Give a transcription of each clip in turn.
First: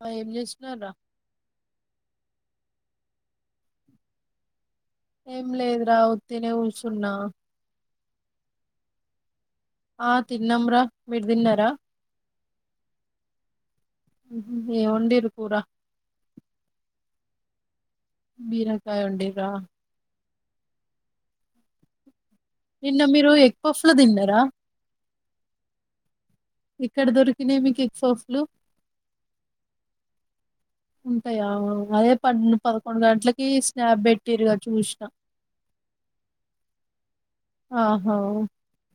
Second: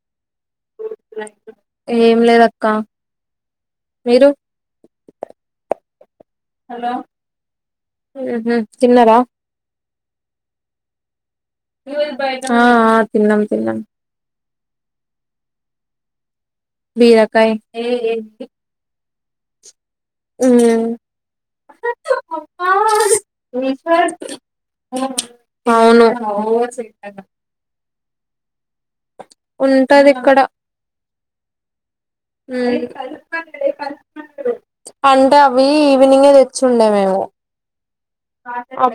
మరి ఏం చేస్ కున్నారా ఏం లేదక్క మీరు ఏం లేదు రా వుత్తినే కూసున్న ఉహ్ హు తిన్నారా ఆ తిన్నాం రా మీరు తిన్నారా ఆ ఆ తిన్నాం తిన్నాం ఏ వండిరు కూర బీరకాయి బీరకాయ ఉండి రా ఉమ్ నిన్న మీరు ఎగ్ పఫ్లు తిన్నారా అవును ఓ సెగ్ దాదా సో ఫ్లూ ఉంటది ఇక్కడ ఉంటాయా అదే ప పదకొండు గంటలకి స్నాప్ పెట్టిరుగా చూసిన అంటే అవి ఈవినింగే తెచ్చి ఉండే మేము ఆహా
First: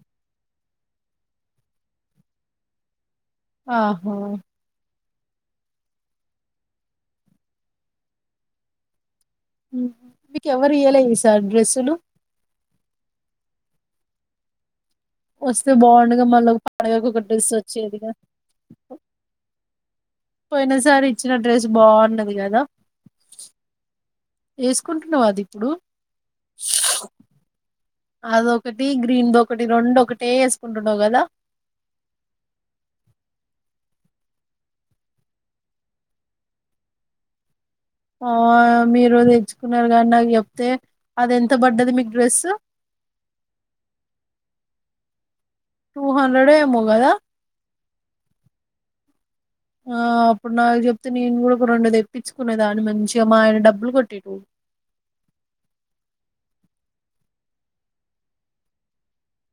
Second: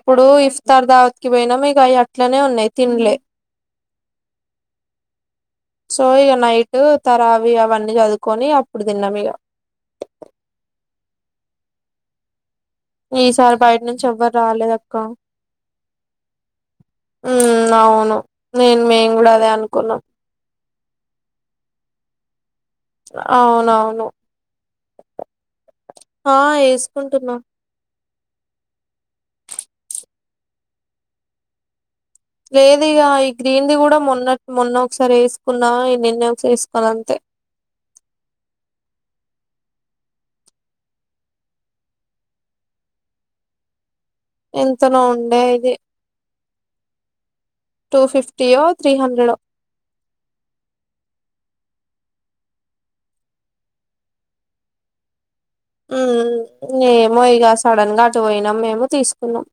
ఇప్పుడు ఇస్తార్ దావత్ కి పోయినం ఇగ అయి అట్లనే ఉన్నాయి తినలే ఆహా సో ఇగ నైట్ తరావి అవన్నీ చదువుకొని అప్పుడు తిన్నాం ఇగ తులు ఈసారి బయట నుంచి ఎవ్వరు రాలేద క్క వస్తే బాగుండగా మళ్ళీ పండగకు ఒక డ్రెస్ మ్మ్ వచ్చేదిగా అవును నేను మేము కూడా అదే అనుకున్నాం. పోయిన సారి ఇచ్చిన డ్రెస్ బాగున్నది కదా అవును అవును కుంటున్నావ అది ఇప్పుడు వేసుకుంటున్నా అదొకటి గ్రీన్ ది ఒకటి రెండు ఒకటే వేసుకుంటున్నావ్ కదా లేదు ఇగ ఈ గ్రీన్ది కూడా మొన్న మొన్న ఒకసారి వేసుకున్నా, ఈ నిన్న ఒకసారి వేసుకున్న అంతే, ఆ మీరు తెచ్చుకున్నారు కానీ నాకు చెప్తే అది ఎంత పడ్డది మీకు డ్రెస్స్. ఎంతనో ఉండేయ్ టూ హండ్రెడే మో గద టూ ఫిఫ్టీయో త్రీ హండ్రె డో ఆ అప్పుడు నాకు చెప్తే నేను కూడా ఒక రెండు తెప్పించుకునేదాన్ని మంచిగా మా ఆయన డబ్బులు కొట్టేటోడు. మ్మ్ ఏమో ఇగ సడన్ గా అటు పోయినాం మేము తీసుకున్నాం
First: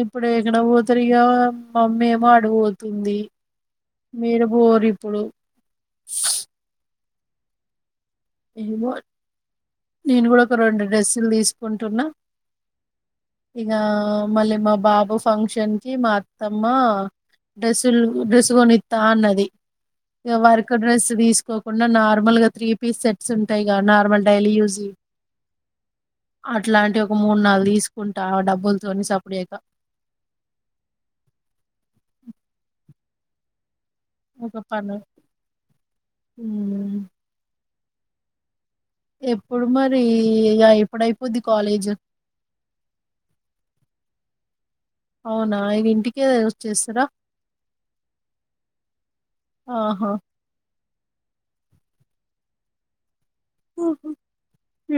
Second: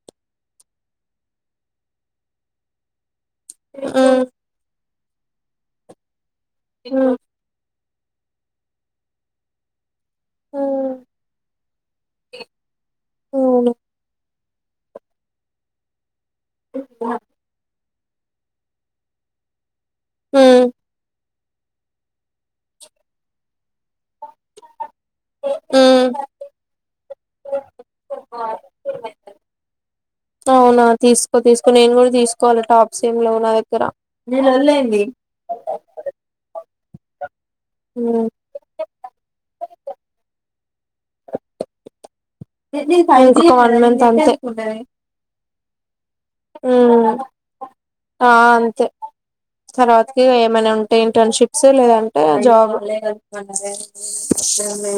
ఇప్పుడు ఎక్కడ పోతారీగా మమ్మీ ఏమో అడపోతుంది ఉమ్ మీరు బోరు ఇప్పుడు స్ హ్మ్ ఏమో నేను కూడ ఒక రెండు ఉమ్ డ్రెస్సులు తీసుకుంటున్నా అవును ఇగా మళ్ళీ మా బాబు ఫంక్షన్ కి మా తమ్మా డస్ తులు డ్రెస్ కొణిత్తా అన్నది ఇగ ఉమ్ వర్క డ్రెస్ తీస్ కోకుండ నార్మల్ గా త్రీ పీస్ సెట్ సుంటాయి గ నార్మల్ డైలీ యూస్ ఉమ్ అట్లాంటి ఒ ఒ మూడు నాలుగు తీసుకుంటా డబ్బులతోని సప్పుడయక అవునా తీసుకో తీసుకో నేను కూడ తీసుకోవాలి టాప్స్ ఏమి లేవు నా దగ్గర ఒక పను హ్మ్ హ్ హ్మ్ ఎప్పుడు మరి ఇగ ఎప్పుడు అయిపోద్ది కాలేజ్ గుడ్ నైట్ అవునా అయిదింటికి హ్మ్ ఆ అంతే ఆహా తర్వాతకి ఏమైనా ఉం ఇంటర్న్షిప్స్ లేదంటే జాబ్ ఉ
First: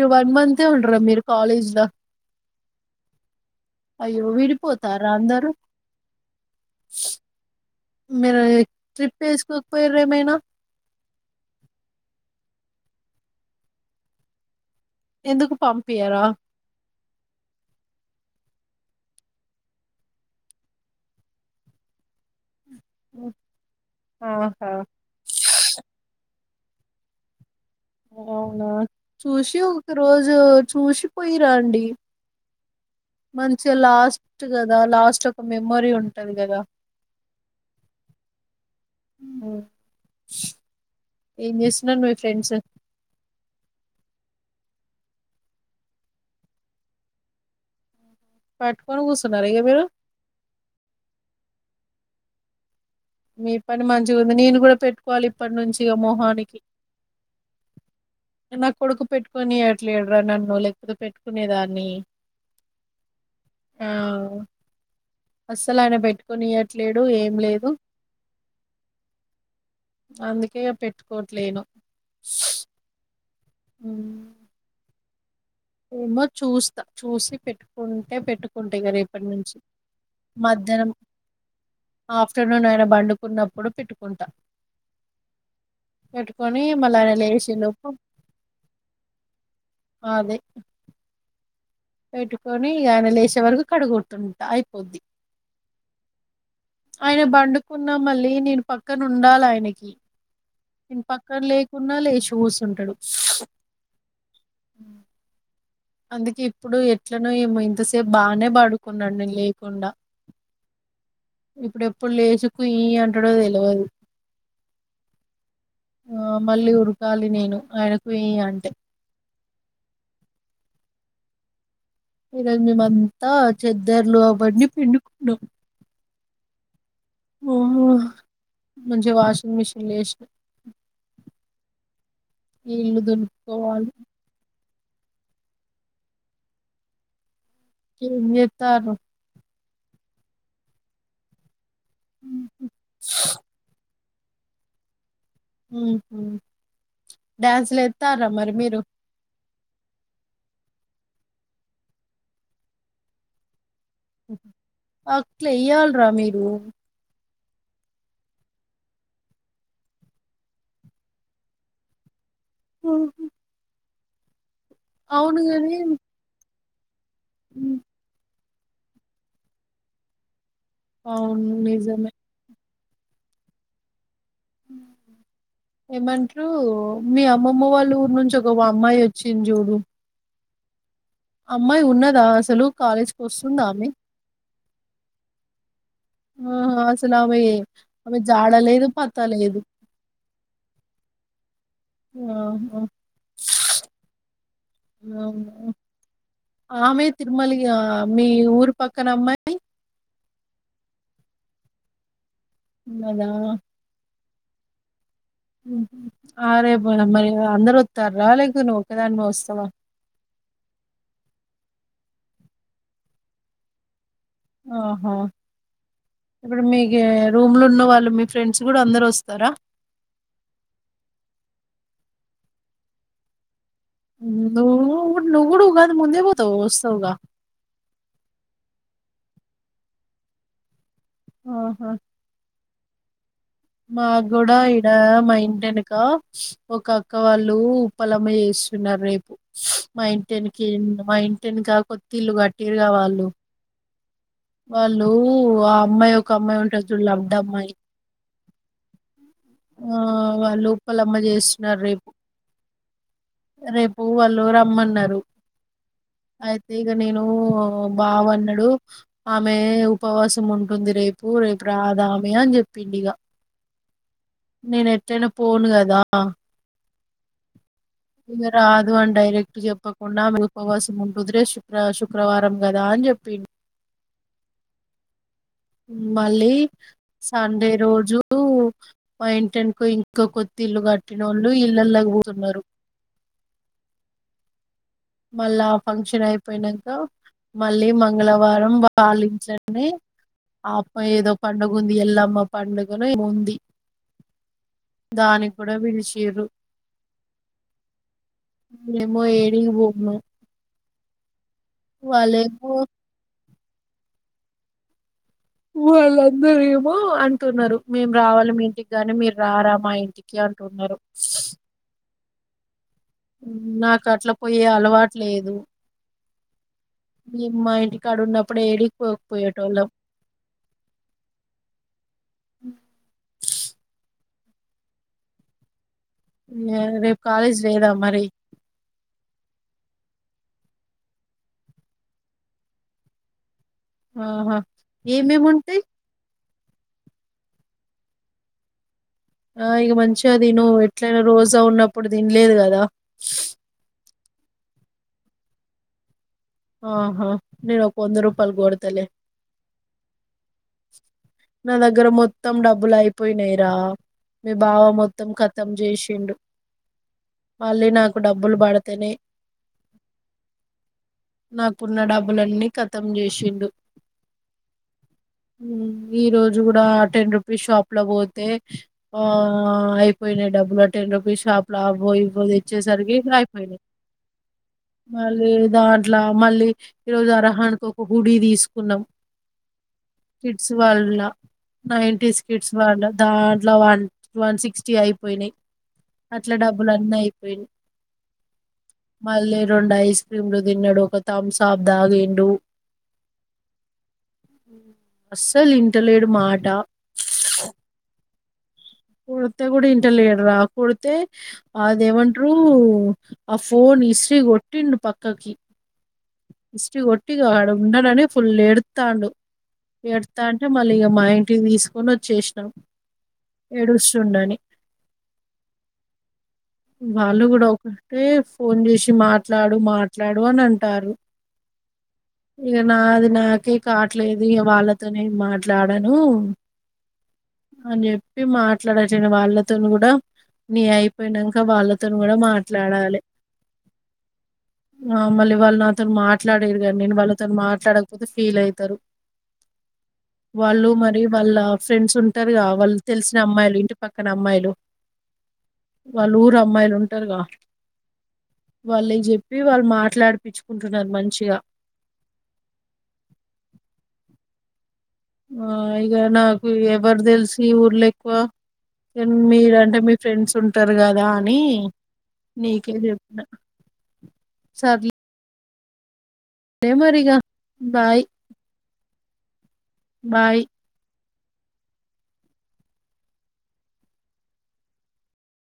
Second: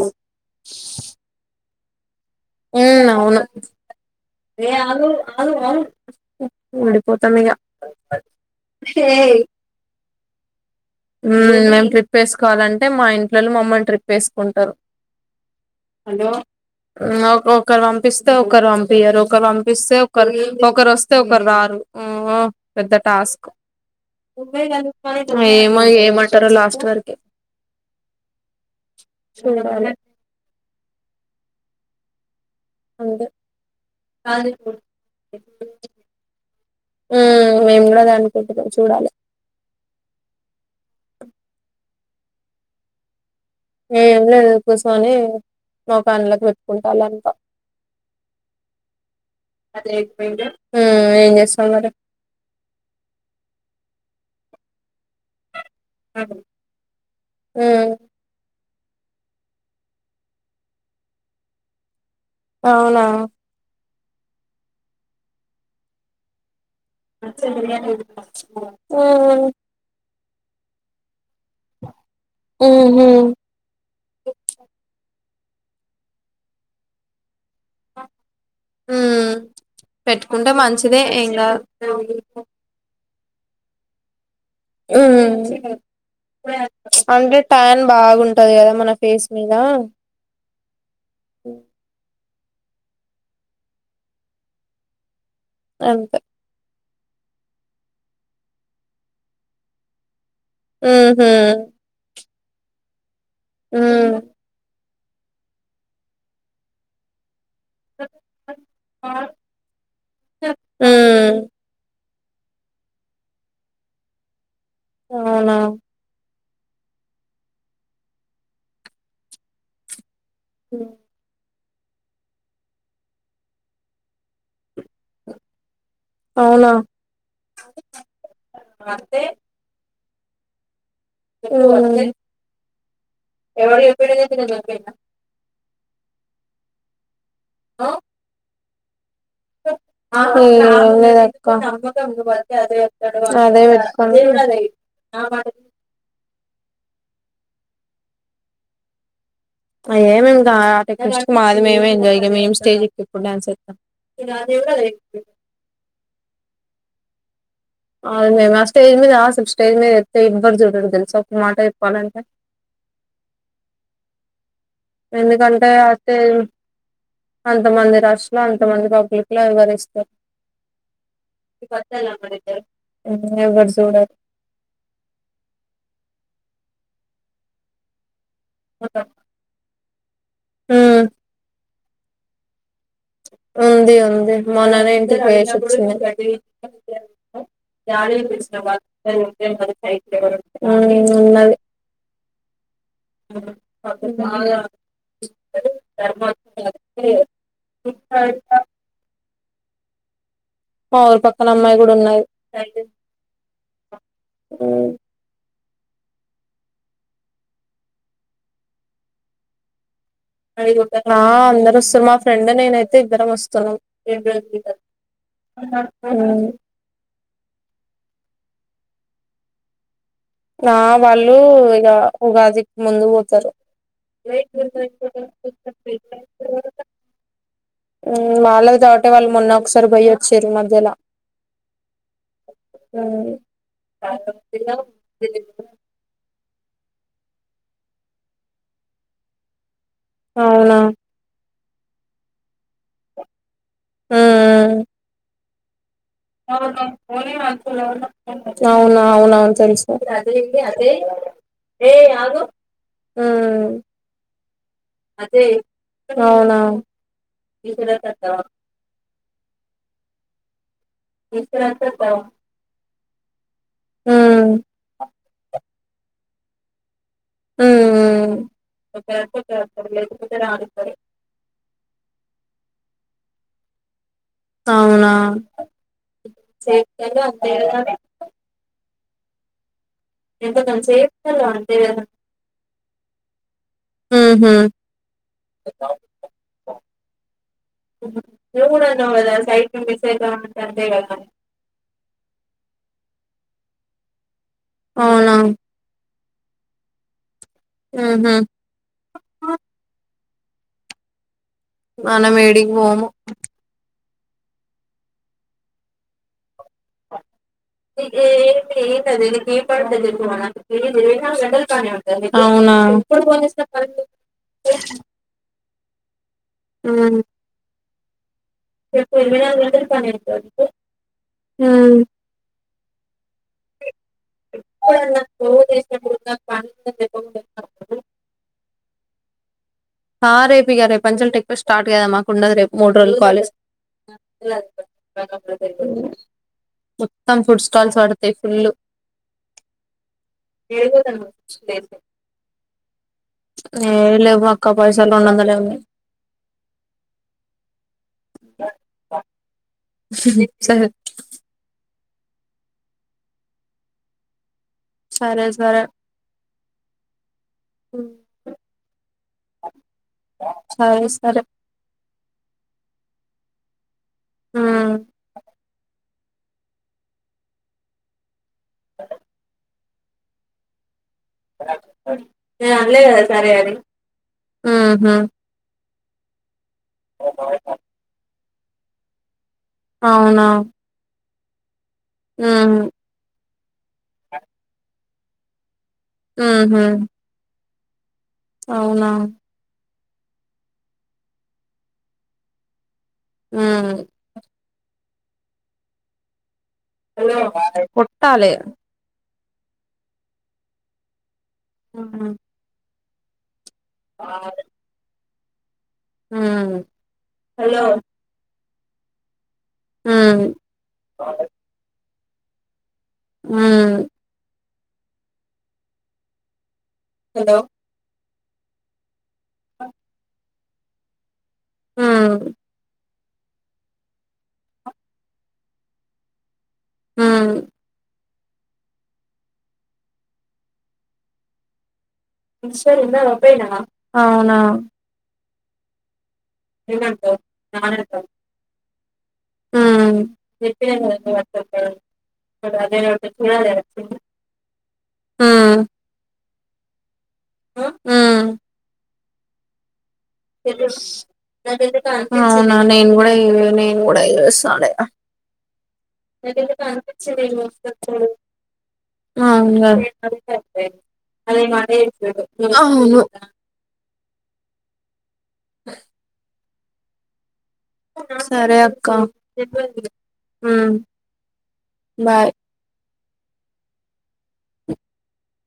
ఈ వన్ మంత్ ఉండరా మీరు కాలేజ్ లో ఉ అవును అయ్యో విడిపోతారా అందరు ఓడిపోతాము ఇంకా మీరు ట్రిప్ వేసుకోకపోయారు ఏమైనా మేము ట్రిప్ వేసుకోవాలంటే మా ఇంట్లో వాళ్ళు మమ్మల్ని ట్రిప్ వేసుకుంటారు. ఎందుకు పంపియరా ఇంకొకరు పంపిస్తే ఒకరు పంపియ్యరు ఒకరు పంపిస్తే ఒకరు ఒకరు వస్తే ఒకరు రారు. పెద్ద టాస్క్ ఆహా ఏ ఏమంటారో లాస్ట్ వరకి అవునా చూసి ఒక చూడాలి రోజు చూసిపోయిరాండి. అంతే మంచిగా లాస్ట్ కదా ఉమ్ లాస్ట్ ఒక మెమొరీ ఉంటది కదా మేము కూడా అదే అనుకుంటున్నాం చూడాలి ఏం చేసిన నువ్ ఫ్రెండ్స్ ఏమి లేదు కూర్చొని ముఖానికి పెట్టుకుంటా నా అంత పట్టుకొని కూర్చున్నారు ఇక మీరు అపోయి ఏం చేస్తా మరి మీ పని మంచిగ ఉంది నేను కూడా పెట్టుకోవాలి ఇప్పటి నుంచి మోహానికి ఉమ్ ఇందాక కొడుకు పెట్టుకొని ఇయట్లేదు రా నన్ను లేకపోతే పెట్టుకునేదాన్ని అవునా ఆ అస్సలు ఆయన పెట్టుకొనియడ్ ఆ అందుకే పెట్టు కోట్లేను ఉహు ఏమో చూస్తా చూసి పెట్టుకుంటే పెట్టుకుంటా ఇగ రేపటి ఉమ్ నుంచి పెట్టుకుంటే మధ్యాహ్నం మంచిదే ఏం కాదు ఆఫ్టర్నూన్ అయి బండుకు కున్నప్పుడు పెట్టుకుంటా ఊ పెట్టుకొని మళ్ళీ ఆయన అంటే లేచే ట్యాన్ లోపు బాగుంటది కదా మన ఫేస్ మీద అదే ఓ పెట్టుకొని ఇగ ఆయన లేచే వరకు కడుగుతుంట అయిపోద్ది అంతే ఆయన బండుకున్నా మళ్ళీ నేను పక్కనుండాలి ఆయనకి నేను ఉహు పక్కన లేకున్నా లేచిపో కూసుంటడు ఊమ్ అందుకే ఇప్పుడు ఎట్లనో ఏం ఇంతసేపు బాగానే బడుకున్నడు నేను లేకుండా ఉమ్ ఇప్పుడుప్పు ఇప్పుడు లేసుకు ఈ అంటడు తెల్వదు అవున ఆ మళ్ళీ ఉరకాలి నేను ఆయనకు ఈ అంటే హుమ్ ఈ రోజు మేమంతా చెద్దర్లు అవడ్ని అవున ఓహో మంచిగా వాషింగ్ మిషిన్లో వేసినాం ఉమ్ ఈ ఇళ్లు దిన్ ఎవరు ఎవడు ఇప్పుడేందకునా ఇగ్నా తాను అహు లేదాక్క అదేవ్ మమ్మీ కూడా అదే న బ ఊ డ్యాన్స్లు ఏత్తారా మరి మీరు అయే ఏం ఇంగ ఆట ఎక్ జస్ట్ మాది మేమే ఎంజాయ్ మేం స్టేజ్ ఎక్కి ఇప్పుడు డాన్స్ ఎత్తాం అట్లా వెయ్యాల్రా మీరు అ మేమ్ ఆ స్టేజ్ మీద అసలు స్టేజ్ మీద ఏస్తే ఎవ్వరు చూడరు తెలుసా ఒక్క మాటలో చెప్పాలంటే హు ఎందుకంటే అత్తయ్ అంతమంది రాష్ట్ ఇలా అంతమంది పబ్లిక్ లో ఎవరిస్త అవున్ నిజమే ఎవ్ ఎవ్వరు జూడ ఏమంట్రు మీ అమ్మమ్మ వాళ్ళ ఊర్ నుంచి ఒక ఇగొ ఓ అమ్మాయి వచ్చించి చూడు హువ్ అమ్మయి ఉన్నదా అసలు కాలేజ్కి వస్తుందా ఆమె ఉంది ఉంది మొన్ననే ఇంటికి పోయేసి వచ్చినా ఆహా అసలు ఆమె ఆమె జాడలేదు పత్తలేదు ఊ ఉన్నది ఆహా ఆమె తిరుమల ఇగా మీ ఊరు పక్కన అమ్మాయ్ మ ఊరి పక్కన అమ్మాయి కూడా ఉన్నది ఉన్నదా అ ఆహా ఆ రేపు మరి మళ్ళీ అందరత్తార్రా లేకుంటే నువ్వు ఒక్కదానివే వస్తవ ఆ అందరు వస్తున్రు మా ఫ్రెండ్ నేనైతే ఇద్దరం వస్తున్నాం. ఆహా ఇప్పుడు మీకు రూమ్లు ఉన్నవాళ్ళు మీ ఫ్రెండ్స్ కూడా అందరస్తరా ఆ వాళ్ళు ఇగ ఉగాదికి ముందు పోతరు. ఉగాదికి నువ్వు ముందు ఎందుకు నువ్వు కూడా ఉగాది ముందే పోతావు పోతారు వస్తావుగా ఆ వాళ్ళే అంటే వాళ్ళు మొన్న ఒకసారి పోయి వచ్చిర్రు మధ్యల ఆహా ఊ మాక్ గూడ ఈడ మా ఇంటెనుకా ఒక అక్క వాళ్ళు ఉప్పలమ్మ చేస్తున్నరు రేపు మా ఇంటెనెకే అవునా మా ఇం ఎనుకా కొత్తిల్లు గట్టిర్రుగా వాళ్ళు వాళ్ళూ వా అమ్మాయి ఒక అమ్మాయి ఉంటది చూడు లడ్డమ్మాయి అవునా అవునవును తెలుసు ఆ వాళ్ళు ఉప్పలమ్మ చేస్తున్నరు రేపు రేపు వాళ్ళు రమ్మన్నరు అవునా అయితే ఇగ నేనూ బావ అన్నడు ఆమె ఉపవాసం ఉంట టుంది రేపు రేపు రాదామె అని చెప్పిండు ఇగ హ్మ్ నేను ఎట్లైన పోనుగద దా అ హ్మ్ ఇగ రాదు అని డైరెక్ట్ చెప్పకుండా ఆమె ఉపవాసం ఉంటది రే శుక్ర శుక్రవారం కదా అని చెప్ప ప్పిండు అవునా మళ్ళీ హ్మ్ సండే రోజు మాయింటేనుకో ఇం ఇంకా కొత్తిళ్లు కట్టినోళ్ళు ఇళ్లలోకిపోతున్నారు. హు మళ్ళా ఆ ఫంక్షన్ అయిపోయినంక మళ్ళీ మంగళవారం పాలించనే ఆ అమ్మ ఏదో పండుగ ఉంది ఎల్లమ్మ పండుగనో ఏమో ఉంది. అవునా దానికి కూడా పిలిచి లేదో హ్మ్ హు ఏమో ఏడిగ్ బో అ మనమేడికి పోము ఊలా అందరిమో అ [inaudible] రారా మా ఇంటికి అంటున్నారు అవునా నాకు అట్ల పోయే అలవాటు లేదు హ్మ్ ఏమ్ మా ఇడి కడు [unintelligible] [inaudible] రేపు కాాలేజ్ లేడా హ్మ్ మరి రేపు ఇక రేపు అంచెలు ట ఎక్పోయి స్టార్ట్ కదామ్ మాకు ఉన్నది రేపు మూడు రోజులు కాలేజ్ [inaudible] ఆహా ఏమేమి ఉంటాయి మొత్తం ఫుడ్ స్టాల్స్ పడతాయి ఫుల్ ఆ ఇక మంచిగా తిను ఏం ఎట్లనా రోజా ఉన్నప్పుడు తినలేదు కదా ఎక్క పైసలు రెండు వందలే ఉనాయి ఆహా నేను ఒక వంద రూపాల్ కొడతలే సరే నా దగ్గర మొత్తం డబ్బులు అయిపోయినాయిరా మీ బావ మొత్తం సరే కతం సరే చేసిండు, మళ్ళీ నాకు డబ్బులు పడితేనే సరే సరే నాకున్న డబ్బులన్నీ కతం చే వచ్చిండు ఉ ఈ రోజు కూడా టెన్ రూపీస్ షాప్ లో పోతే ఆ అయిపోయినా డబ్బులు టెన్ రూపీస్ షాపులు అో ఇవ నేను అనలే తెచ్చేసరికి ఇ కదా సరే అని అయిపోయినాయి ఉహు మళ్ళీ దా అట్లా మళ్ళీ ఈరోజు హారాహణ కు ఒక హుడి తీసు పున్నాం అవునా కల్లా నైన్టీ ఉహు స్కిట్స్ వాళ్ల దాంట్లో వన్ వన్ సిక్స్టీ అయి పోయినయి అట్లా ఉహు డబ్బులు అన్ అయిపోయియి అవునా మల్లి రెండు అ ఐస్ క్రీమ్లు తిన్నడు ఒక థమ్ సాఫ్ దాగిండు హ్మ్ అస్సలు ఇంటలేడు మాట కొట్టాలి కొడితే కూడా ఇంట లేడురా కొడితే ఉ ఉ అదేమంట్రు ఆ ఫోన్ ఇసిరి కొట్టిండు పక్ తోకి ఇస్టీ కొటిగా ఆడ ఉన్నాడనే ఫుల్ ఏడు తాండు ఏడుత్తా ఉ అంటే మళ్ళీ ఇగ మా ఇంటికి తీసుకొనొ చేసినం ఏడుస్తుండని వాళ కూడా ఒక్కటే ఫోన్ చేసి మాట్లాడు మాట్లాడు అని అంటారు ఇగ నాది నాకే కావట్లేదు ఇగ వాళ్ళతోనే మాట్లాడాను ఉ ఉ అనే పి మాట్లాడచిన వాళ్ళతోని కూడా నీ అయిపోయినం కవాల అవునా ఆ మళ్ళీ వాళ్ళు నాతోని మా ట్లాడిరు కానీ నేను ఏమంటావ్ వాళ్ళతోని నానంటావ్ మాట్లాడకపోతే ఫీల్ ఐతారు ఉమ్ వాళ్ళు చెప్పినా కదా మరి నువ్వు వాళ్ళ అట్లా ఉంటావు ఫ్రెండ్స్ ఉంటారుగా వాళ్ళు అదే ఒకటి తెలిసిన చూడాలి అమ్మాయిలు ఇంటి వచ్చింది పక్కన అమ్మాయిలు ఉమ్ వాళ్ళు ఊరు అమ్మాయిలు ఉంటారు ఉమ్ వాళ్ళ్ నేను చెప్పి వాళ్ళు మా అవునా నేను కూడా ఇగ నేను కూడా ఈ రోస్ తాలే ఆ ఇక నాకు ఎవరు అనిపించింది ఈడు తెలిసి ఇ ఊర్లో మస్తోస్తాడు ఎక్కువ ఇగ అవును మీరంటే మీ ఫ్రెండ్స్ కదా ఉంటారు. కదా అని అదే మాట చెప్పిండు నీకే అవును చెప్పిన సర్ల్ ఏమోరిగా సరే అక్క ఆ బాయ్ బాయ్